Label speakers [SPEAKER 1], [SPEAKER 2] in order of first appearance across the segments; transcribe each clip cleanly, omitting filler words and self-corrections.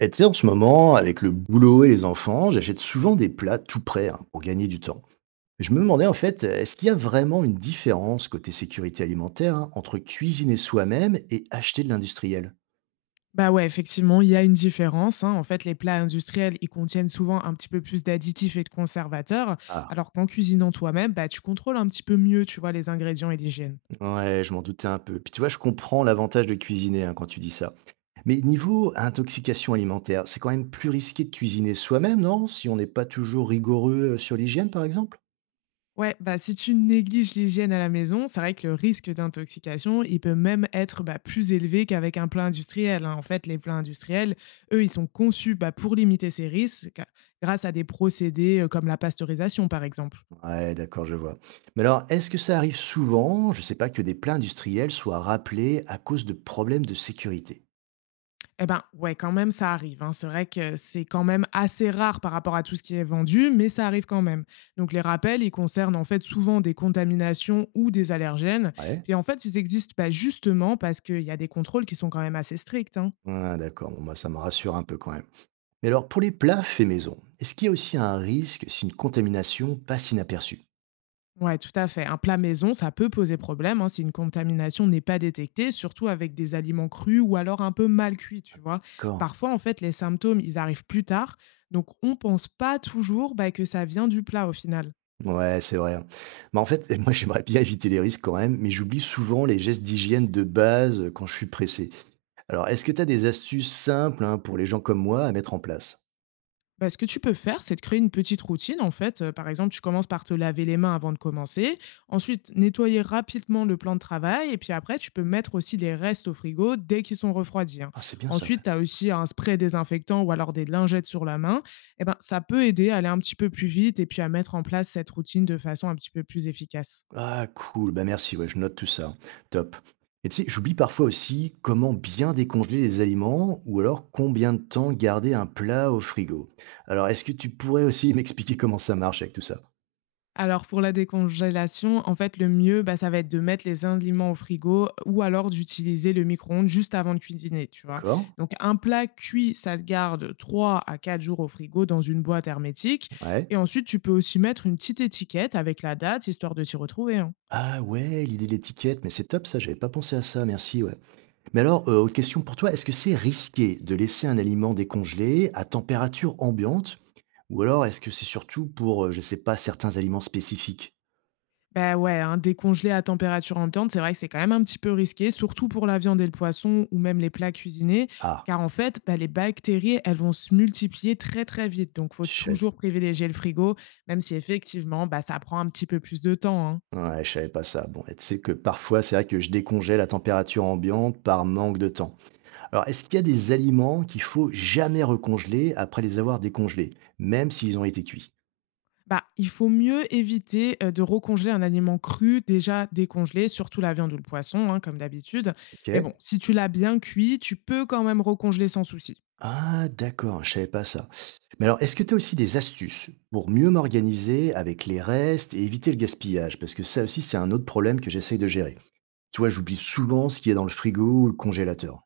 [SPEAKER 1] Et tu sais, en ce moment, avec le boulot et les enfants, j'achète souvent des plats tout prêts hein, pour gagner du temps. Je me demandais est-ce qu'il y a vraiment une différence côté sécurité alimentaire hein, entre cuisiner soi-même et acheter de l'industriel?
[SPEAKER 2] Bah, ouais, effectivement, il y a une différence, hein. En fait, les plats industriels, ils contiennent souvent un petit peu plus d'additifs et de conservateurs,
[SPEAKER 1] Ah,
[SPEAKER 2] alors qu'en cuisinant toi-même, bah, tu contrôles un petit peu mieux, tu vois, les ingrédients et l'hygiène.
[SPEAKER 1] ouais, je m'en doutais un peu. Puis tu vois, je comprends l'avantage de cuisiner hein, quand tu dis ça. Mais niveau intoxication alimentaire, c'est quand même plus risqué de cuisiner soi-même, non? Si on n'est pas toujours rigoureux sur l'hygiène, par exemple?
[SPEAKER 2] Ouais, bah, si tu négliges l'hygiène à la maison, c'est vrai que le risque d'intoxication, il peut même être bah, plus élevé qu'avec un plat industriel, hein. En fait, les plats industriels, eux, ils sont conçus bah, pour limiter ces risques grâce à des procédés comme la pasteurisation, par exemple.
[SPEAKER 1] Ouais, d'accord, je vois. Mais alors, est-ce que ça arrive souvent, je sais pas, que des plats industriels soient rappelés à cause de problèmes de sécurité?
[SPEAKER 2] Eh ben, ouais, quand même, ça arrive, hein. C'est vrai que c'est quand même assez rare par rapport à tout ce qui est vendu, mais ça arrive quand même. Donc, les rappels, ils concernent en fait souvent des contaminations ou des allergènes.
[SPEAKER 1] Ouais.
[SPEAKER 2] Puis en fait, ils existent pas justement parce qu'il y a des contrôles qui sont quand même assez stricts, hein.
[SPEAKER 1] Ah, d'accord, bon, bah, ça me rassure un peu quand même. Mais alors, pour les plats faits maison, est-ce qu'il y a aussi un risque si une contamination passe inaperçue?
[SPEAKER 2] Ouais, tout à fait. Un plat maison, ça peut poser problème hein, si une contamination n'est pas détectée, surtout avec des aliments crus ou alors un peu mal cuits, tu vois.
[SPEAKER 1] D'accord.
[SPEAKER 2] Parfois, en fait, les symptômes, ils arrivent plus tard. Donc, on pense pas toujours bah, que ça vient du plat au final.
[SPEAKER 1] Ouais, c'est vrai. Hein. Mais en fait, moi, j'aimerais bien éviter les risques quand même, mais j'oublie souvent les gestes d'hygiène de base quand je suis pressé. Alors, est-ce que tu as des astuces simples, hein, pour les gens comme moi à mettre en place?
[SPEAKER 2] Bah, ce que tu peux faire, c'est de créer une petite routine. En fait, par exemple, tu commences par te laver les mains avant de commencer. Ensuite, nettoyer rapidement le plan de travail et puis après, tu peux mettre aussi les restes au frigo dès qu'ils sont refroidis, hein.
[SPEAKER 1] Ah, c'est bien ça.
[SPEAKER 2] Ensuite, tu as aussi un spray désinfectant ou alors des lingettes sur la main et ben, ça peut aider à aller un petit peu plus vite et puis à mettre en place cette routine de façon un petit peu plus efficace.
[SPEAKER 1] Ah cool, bah merci, ouais, je note tout ça. Top. Et tu sais, j'oublie parfois aussi comment bien décongeler les aliments ou alors combien de temps garder un plat au frigo. Alors, est-ce que tu pourrais aussi m'expliquer comment ça marche avec tout ça?
[SPEAKER 2] Alors pour la décongélation, en fait, le mieux, bah, ça va être de mettre les aliments au frigo ou alors d'utiliser le micro-ondes juste avant de cuisiner, tu vois.
[SPEAKER 1] D'accord?
[SPEAKER 2] Donc un plat cuit, ça se garde 3 à 4 jours au frigo dans une boîte hermétique.
[SPEAKER 1] Ouais.
[SPEAKER 2] Et ensuite, tu peux aussi mettre une petite étiquette avec la date, histoire de s'y retrouver, hein.
[SPEAKER 1] Ah ouais, l'idée de l'étiquette, mais c'est top ça, j'avais pas pensé à ça, merci, ouais. Mais alors, autre question pour toi, est-ce que c'est risqué de laisser un aliment décongelé à température ambiante ou alors est-ce que c'est surtout pour, je sais pas, certains aliments spécifiques?
[SPEAKER 2] Bah, ouais, hein, décongeler à température ambiante, c'est vrai que c'est quand même un petit peu risqué, surtout pour la viande et le poisson ou même les plats cuisinés,
[SPEAKER 1] Ah,
[SPEAKER 2] car en fait, bah, les bactéries, elles vont se multiplier très très vite. Donc, faut
[SPEAKER 1] je
[SPEAKER 2] toujours privilégier le frigo, même si effectivement, bah, ça prend un petit peu plus de temps, hein.
[SPEAKER 1] ouais, je savais pas ça. Bon, et tu sais que parfois, c'est vrai que je décongèle à température ambiante par manque de temps. Alors, est-ce qu'il y a des aliments qu'il faut jamais recongeler après les avoir décongelés, même s'ils ont été cuits?
[SPEAKER 2] Bah, il faut mieux éviter de recongeler un aliment cru déjà décongelé, surtout la viande ou le poisson, hein, comme d'habitude.
[SPEAKER 1] Ok.
[SPEAKER 2] Mais bon, si tu l'as bien cuit, tu peux quand même recongeler sans souci.
[SPEAKER 1] Ah, d'accord, je savais pas ça. Mais alors, est-ce que tu as aussi des astuces pour mieux m'organiser avec les restes et éviter le gaspillage? Parce que ça aussi, c'est un autre problème que j'essaye de gérer. Tu vois, j'oublie souvent ce qui est dans le frigo ou le congélateur.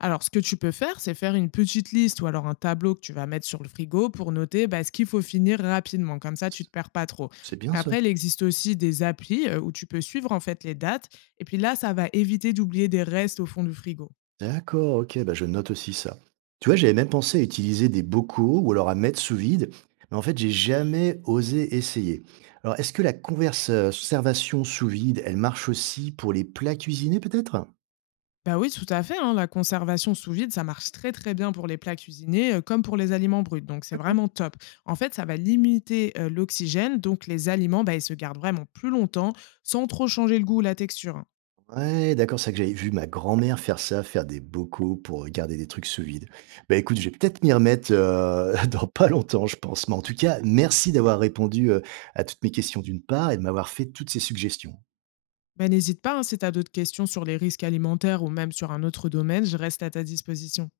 [SPEAKER 2] Alors, ce que tu peux faire, c'est faire une petite liste ou alors un tableau que tu vas mettre sur le frigo pour noter bah, ce qu'il faut finir rapidement. Comme ça, tu te perds pas trop.
[SPEAKER 1] C'est bien ça.
[SPEAKER 2] Après, il existe aussi des applis où tu peux suivre en fait les dates. Et puis là, ça va éviter d'oublier des restes au fond du frigo.
[SPEAKER 1] D'accord, ok, bah je note aussi ça. Tu vois, j'avais même pensé à utiliser des bocaux ou alors à mettre sous vide, mais en fait, j'ai jamais osé essayer. Alors, est-ce que la conservation sous vide, elle marche aussi pour les plats cuisinés, peut-être?
[SPEAKER 2] Bah oui, tout à fait, hein, la conservation sous vide, ça marche très très bien pour les plats cuisinés comme pour les aliments bruts. Donc c'est
[SPEAKER 1] D'accord.
[SPEAKER 2] vraiment top. En fait, ça va limiter l'oxygène, donc les aliments, bah, ils se gardent vraiment plus longtemps sans trop changer le goût ou la texture, hein.
[SPEAKER 1] Ouais, d'accord, c'est vrai que j'avais vu ma grand-mère faire ça, faire des bocaux pour garder des trucs sous vide. Bah écoute, je vais peut-être m'y remettre dans pas longtemps, je pense. Mais en tout cas, merci d'avoir répondu à toutes mes questions d'une part et de m'avoir fait toutes ces suggestions.
[SPEAKER 2] Bah, n'hésite pas, hein, si tu as d'autres questions sur les risques alimentaires ou même sur un autre domaine, je reste à ta disposition.